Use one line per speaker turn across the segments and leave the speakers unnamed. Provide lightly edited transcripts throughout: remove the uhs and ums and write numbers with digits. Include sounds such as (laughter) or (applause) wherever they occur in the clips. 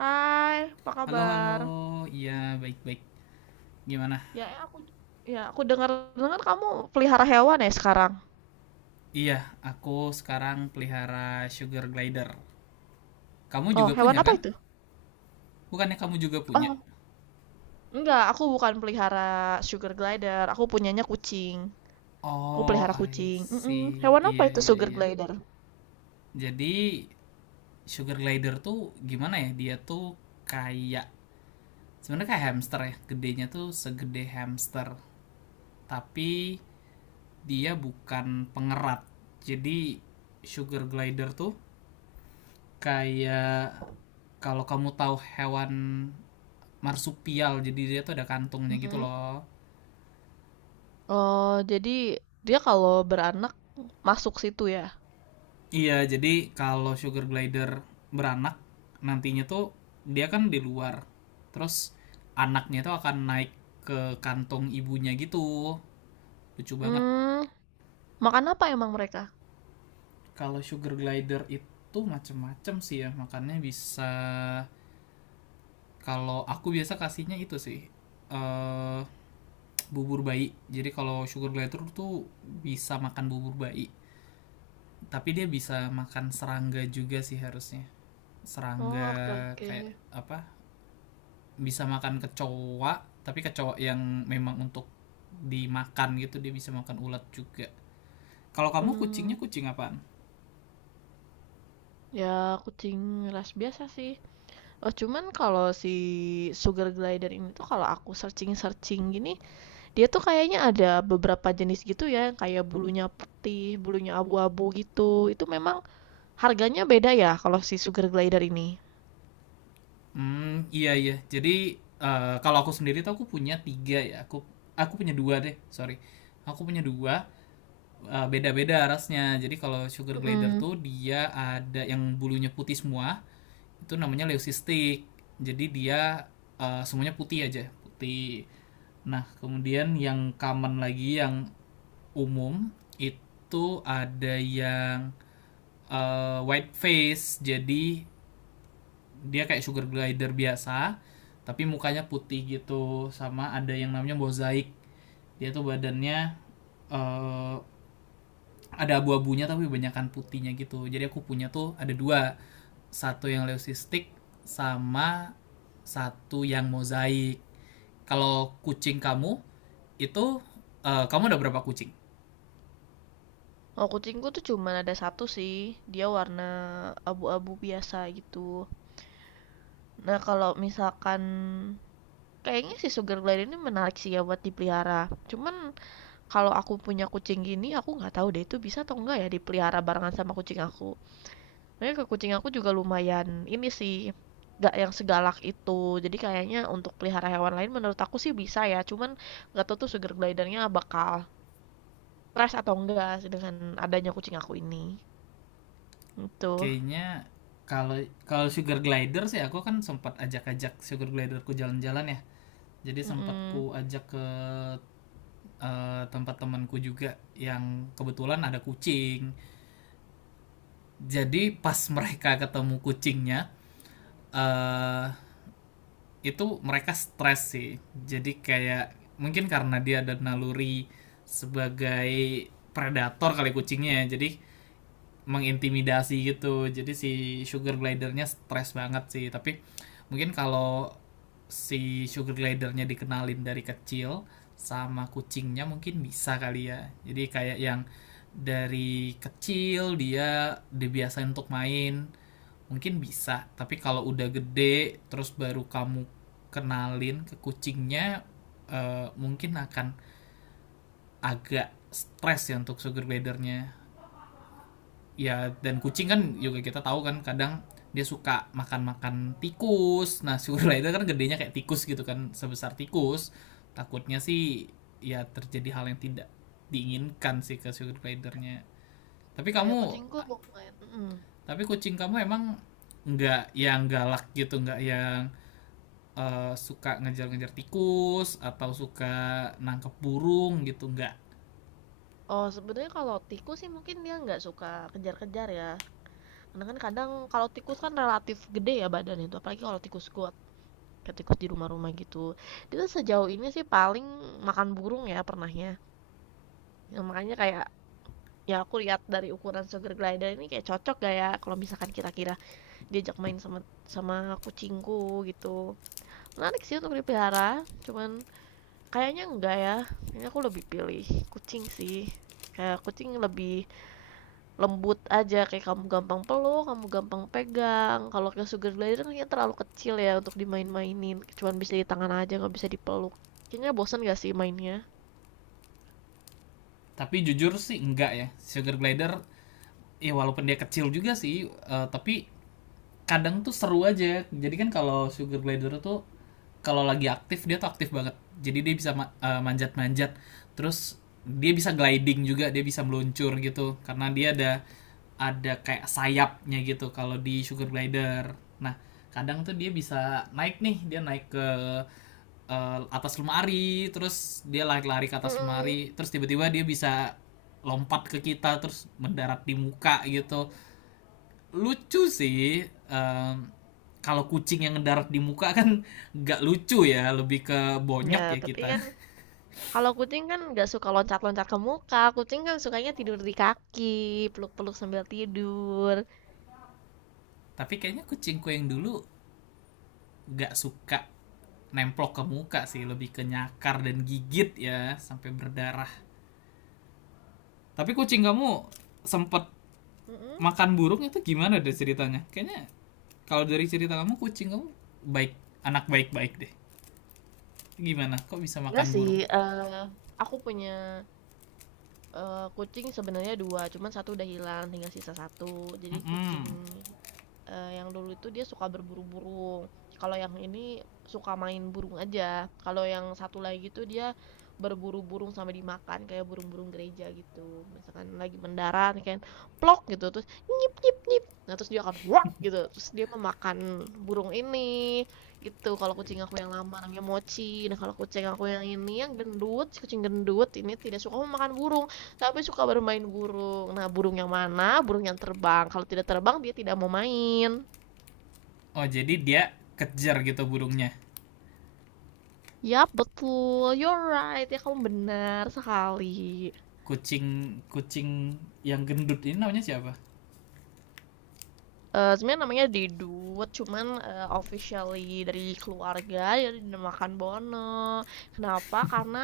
Hai, apa
Halo, halo.
kabar?
Iya, baik-baik. Gimana?
Ya, aku dengar-dengar kamu pelihara hewan ya sekarang.
Iya, aku sekarang pelihara sugar glider. Kamu
Oh,
juga punya
hewan apa
kan?
itu?
Bukannya kamu juga punya?
Oh, enggak, aku bukan pelihara sugar glider. Aku punyanya kucing. Aku
Oh,
pelihara
I
kucing. Mm-mm.
see.
Hewan apa
Iya,
itu
iya,
sugar
iya.
glider?
Jadi, sugar glider tuh gimana ya? Dia tuh kayak sebenarnya kayak hamster ya. Gedenya tuh segede hamster, tapi dia bukan pengerat. Jadi, sugar glider tuh kayak kalau kamu tahu hewan marsupial, jadi dia tuh ada kantungnya gitu
Mm-mm.
loh.
Oh, jadi dia kalau beranak masuk situ ya.
Iya, jadi kalau sugar glider beranak, nantinya tuh dia kan di luar, terus anaknya tuh akan naik ke kantung ibunya gitu. Lucu banget.
Hmm, Makan apa emang mereka?
Kalau sugar glider itu macem-macem sih ya makannya. Bisa, kalau aku biasa kasihnya itu sih eh bubur bayi. Jadi kalau sugar glider tuh bisa makan bubur bayi, tapi dia bisa makan serangga juga sih harusnya.
Oh,
Serangga
oke, oke.
kayak apa? Bisa makan kecoa, tapi kecoa yang memang untuk dimakan gitu. Dia bisa makan ulat juga. Kalau kamu
Hmm,
kucingnya kucing apaan?
Ya, kucing ras biasa sih. Oh, cuman kalau si sugar glider ini tuh kalau aku searching-searching gini, dia tuh kayaknya ada beberapa jenis gitu ya, yang kayak bulunya putih, bulunya abu-abu gitu. Itu memang harganya beda ya kalau si sugar glider ini.
Hmm, iya iya. Jadi kalau aku sendiri tuh aku punya tiga ya. Aku punya dua deh, sorry. Aku punya dua. Beda-beda rasnya. Jadi kalau sugar glider
Mm-mm.
tuh dia ada yang bulunya putih semua, itu namanya leucistic. Jadi dia semuanya putih aja, putih. Nah, kemudian yang common lagi yang umum itu ada yang white face. Jadi dia kayak sugar glider biasa, tapi mukanya putih gitu. Sama ada yang namanya mozaik. Dia tuh badannya eh, ada abu-abunya tapi kebanyakan putihnya gitu. Jadi aku punya tuh ada dua, satu yang leucistik sama satu yang mozaik. Kalau kucing kamu itu, kamu udah berapa kucing?
Oh, kucingku tuh cuman ada satu sih, dia warna abu-abu biasa gitu. Nah, kalau misalkan kayaknya si sugar glider ini menarik sih ya buat dipelihara. Cuman, kalau aku punya kucing gini, aku nggak tahu deh itu bisa atau enggak ya dipelihara barengan sama kucing aku. Makanya ke kucing aku juga lumayan ini sih, nggak yang segalak itu. Jadi kayaknya untuk pelihara hewan lain menurut aku sih bisa ya. Cuman nggak tahu tuh sugar glidernya bakal stres atau enggak sih dengan adanya kucing aku ini. Itu.
Kayaknya kalau kalau sugar glider sih aku kan sempat ajak-ajak sugar gliderku jalan-jalan ya. Jadi sempat
Mm-mm.
ku ajak ke tempat temanku juga yang kebetulan ada kucing. Jadi pas mereka ketemu kucingnya, eh itu mereka stres sih. Jadi kayak mungkin karena dia ada naluri sebagai predator kali kucingnya ya. Jadi mengintimidasi gitu. Jadi si sugar glidernya stres banget sih. Tapi mungkin kalau si sugar glidernya dikenalin dari kecil sama kucingnya mungkin bisa kali ya. Jadi kayak yang dari kecil dia dibiasain untuk main. Mungkin bisa, tapi kalau udah gede terus baru kamu kenalin ke kucingnya, mungkin akan agak stres ya untuk sugar glidernya. Ya, dan kucing
Hmm.
kan juga kita tahu kan, kadang dia suka makan-makan tikus. Nah, (laughs) sugar glider kan gedenya kayak tikus gitu kan, sebesar tikus. Takutnya sih ya terjadi hal yang tidak diinginkan sih ke sugar glidernya. Tapi
Oh ya,
kamu
kucingku lumayan. Mm-mm.
tapi kucing kamu emang nggak yang galak gitu, nggak yang suka ngejar-ngejar tikus atau suka nangkep burung gitu, enggak?
Oh, sebenarnya kalau tikus sih mungkin dia nggak suka kejar-kejar ya. Karena kan kadang kalau tikus kan relatif gede ya badan itu, apalagi kalau tikus kuat. Ketikus di rumah-rumah gitu. Itu sejauh ini sih paling makan burung ya pernahnya. Ya makanya kayak, ya aku lihat dari ukuran sugar glider ini kayak cocok gak ya kalau misalkan kira-kira diajak main sama sama kucingku gitu. Menarik sih untuk dipelihara, cuman kayaknya enggak ya, kayaknya aku lebih pilih kucing sih. Kayak kucing lebih lembut aja, kayak kamu gampang peluk, kamu gampang pegang. Kalau ke sugar glider kan kayaknya terlalu kecil ya untuk dimain-mainin, cuman bisa di tangan aja nggak bisa dipeluk. Kayaknya bosan gak sih mainnya?
Tapi jujur sih enggak ya, sugar glider ya walaupun dia kecil juga sih, tapi kadang tuh seru aja. Jadi kan kalau sugar glider tuh kalau lagi aktif, dia tuh aktif banget. Jadi dia bisa manjat-manjat, terus dia bisa gliding juga, dia bisa meluncur gitu karena dia ada kayak sayapnya gitu kalau di sugar glider. Nah, kadang tuh dia bisa naik nih, dia naik ke atas lemari, terus dia lari-lari ke atas
Mm-mm.
lemari, terus tiba-tiba dia bisa lompat ke kita, terus mendarat di muka gitu. Lucu sih. Kalau kucing yang mendarat di muka kan (laughs) nggak lucu ya, lebih ke bonyok
Ya,
ya
tapi
kita.
kan
(laughs)
kalau kucing kan nggak suka loncat-loncat ke muka, kucing kan sukanya tidur di kaki, peluk-peluk sambil tidur.
Tapi kayaknya kucingku yang dulu nggak suka nemplok ke muka sih, lebih ke nyakar dan gigit ya sampai berdarah. Tapi kucing kamu sempet
Mm-mm.
makan burung itu, gimana deh ceritanya? Kayaknya kalau dari cerita kamu, kucing kamu baik, anak baik-baik deh. Gimana? Kok bisa
Nggak
makan
sih.
burung?
eh, aku punya Kucing sebenarnya 2, cuman satu udah hilang, tinggal sisa satu. Jadi kucing,
Mm-mm.
yang dulu itu dia suka berburu burung. Kalau yang ini suka main burung aja. Kalau yang satu lagi tuh dia berburu burung sampai dimakan, kayak burung-burung gereja gitu. Misalkan lagi mendarat kan, plok gitu, terus nyip nyip nyip, nah terus dia akan wak gitu, terus dia memakan burung ini, gitu. Kalau kucing aku yang lama namanya Mochi. Nah, kalau kucing aku yang ini yang gendut, si kucing gendut ini tidak suka memakan burung. Kami suka bermain burung. Nah, burung yang mana? Burung yang terbang. Kalau tidak terbang, dia tidak mau main.
Oh, jadi dia kejar gitu burungnya.
Yap, betul. You're right. Ya, kamu benar sekali.
Kucing kucing yang gendut ini namanya siapa?
Sebenarnya namanya Didut, cuman, officially dari keluarga ya dinamakan Bono. Kenapa? Karena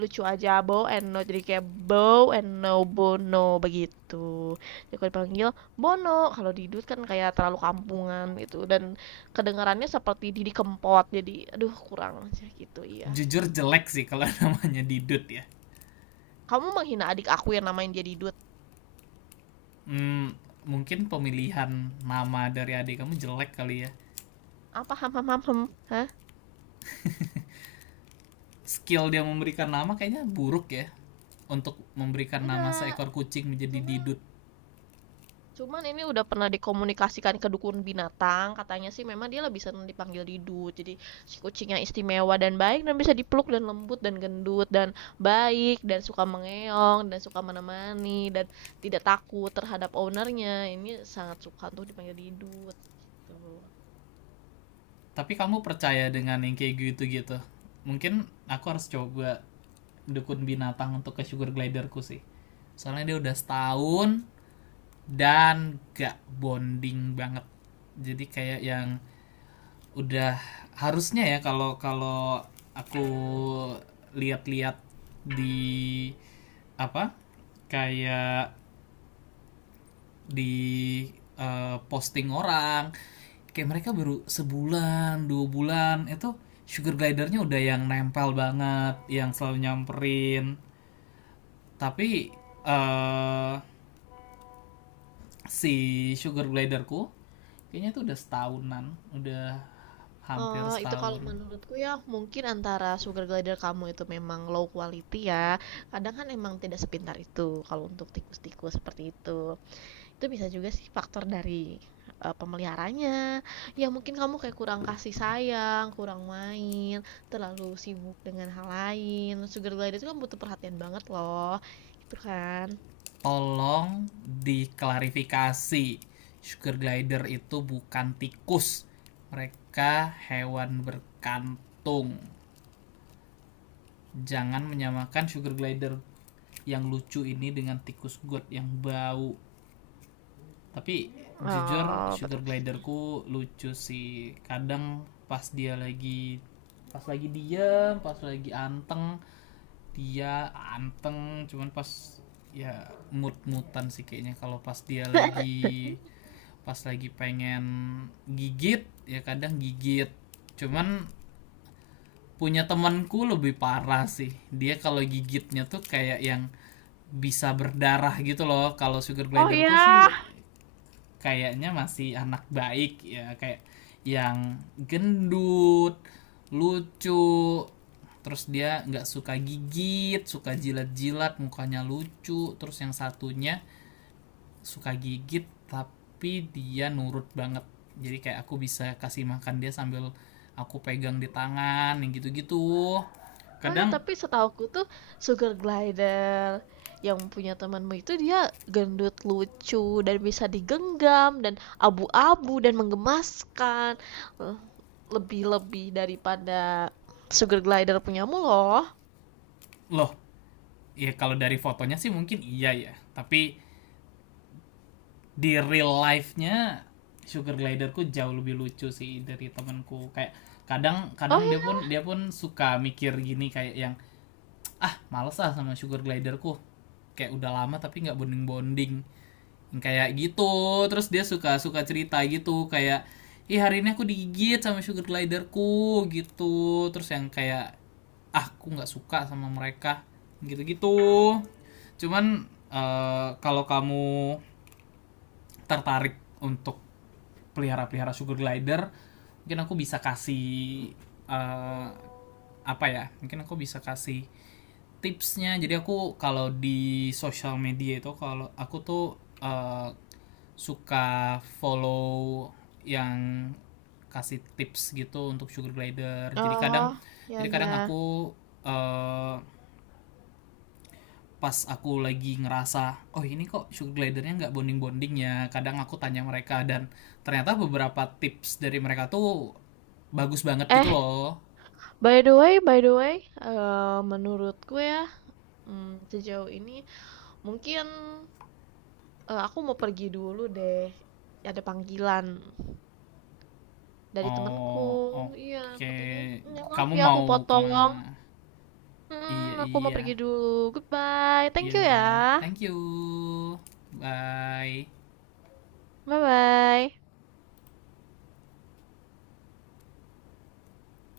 lucu aja, Bow and No, jadi kayak Bow and No Bono begitu. Jadi kalau dipanggil Bono, kalau Didut kan kayak terlalu kampungan gitu dan kedengarannya seperti Didi Kempot, jadi aduh kurang aja gitu, iya.
Jujur jelek sih kalau (laughs) namanya Didut ya.
Kamu menghina adik aku yang namain dia Didut?
Hmm, mungkin pemilihan nama dari adik kamu jelek kali ya.
Apa? Ham ham ham hem? Hah?
Skill dia memberikan nama kayaknya buruk ya. Untuk memberikan nama
Enggak,
seekor kucing menjadi
cuman
Didut.
Cuman ini udah pernah dikomunikasikan ke dukun binatang, katanya sih memang dia lebih senang dipanggil Didu. Jadi si kucingnya istimewa dan baik dan bisa dipeluk dan lembut dan gendut dan baik dan suka mengeong dan suka menemani dan tidak takut terhadap ownernya. Ini sangat suka untuk dipanggil Didu gitu.
Tapi kamu percaya dengan yang kayak gitu gitu? Mungkin aku harus coba dukun binatang untuk ke sugar gliderku sih. Soalnya dia udah setahun dan gak bonding banget. Jadi kayak yang udah harusnya ya, kalau kalau aku lihat-lihat di apa, kayak di posting orang, kayak mereka baru sebulan dua bulan itu sugar glidernya udah yang nempel banget, yang selalu nyamperin. Tapi eh si sugar gliderku kayaknya itu udah setahunan, udah hampir
Oh, itu kalau
setahun.
menurutku ya mungkin antara sugar glider kamu itu memang low quality ya. Kadang kan emang tidak sepintar itu kalau untuk tikus-tikus seperti itu. Itu bisa juga sih faktor dari, pemeliharanya, ya mungkin kamu kayak kurang kasih sayang, kurang main, terlalu sibuk dengan hal lain, sugar glider itu kan butuh perhatian banget loh, gitu kan.
Tolong diklarifikasi, sugar glider itu bukan tikus, mereka hewan berkantung. Jangan menyamakan sugar glider yang lucu ini dengan tikus god yang bau. Tapi jujur
Oh,
sugar
betul sih.
gliderku lucu sih. Kadang pas lagi diam, pas lagi anteng, dia anteng. Cuman pas, ya mut-mutan sih kayaknya kalau
(laughs)
pas lagi pengen gigit ya kadang gigit. Cuman punya temanku lebih parah sih, dia kalau gigitnya tuh kayak yang bisa berdarah gitu loh. Kalau sugar
Oh
gliderku
ya?
sih kayaknya masih anak baik ya, kayak yang gendut, lucu, terus dia nggak suka gigit, suka jilat-jilat mukanya, lucu. Terus yang satunya suka gigit tapi dia nurut banget, jadi kayak aku bisa kasih makan dia sambil aku pegang di tangan yang gitu-gitu
Oh ya,
kadang.
tapi setahuku tuh sugar glider yang punya temanmu itu dia gendut lucu dan bisa digenggam dan abu-abu dan menggemaskan. Eh, Lebih-lebih daripada sugar glider punyamu loh.
Loh ya, kalau dari fotonya sih mungkin iya ya, tapi di real life-nya sugar gliderku jauh lebih lucu sih dari temanku. Kayak kadang
Oh
kadang dia pun
ya.
dia pun suka mikir gini kayak yang, ah males ah sama sugar gliderku, kayak udah lama tapi nggak bonding bonding, kayak gitu. Terus dia suka suka cerita gitu kayak, ih hari ini aku digigit sama sugar gliderku, gitu. Terus yang kayak, ah aku nggak suka sama mereka, gitu-gitu. Cuman kalau kamu tertarik untuk pelihara-pelihara sugar glider, mungkin aku bisa kasih eh, apa ya, mungkin aku bisa kasih tipsnya. Jadi aku kalau di sosial media itu, kalau aku tuh eh, suka follow yang kasih tips gitu untuk sugar glider. Jadi kadang,
Oh, ya, ya.
aku eh, pas aku lagi ngerasa oh ini kok sugar glidernya nggak bonding bonding ya, kadang aku tanya mereka, dan ternyata beberapa tips dari mereka tuh bagus banget gitu
Eh,
loh.
by the way, menurutku ya, sejauh ini mungkin aku mau pergi dulu deh. Ada panggilan dari temanku.
Oh, oke.
Iya, katanya,
Okay.
"Mm, maaf
Kamu
ya aku
mau
potong."
kemana? Iya,
Aku mau
iya.
pergi dulu, goodbye, thank you
Ya
ya,
udah. Thank you. Bye.
bye bye.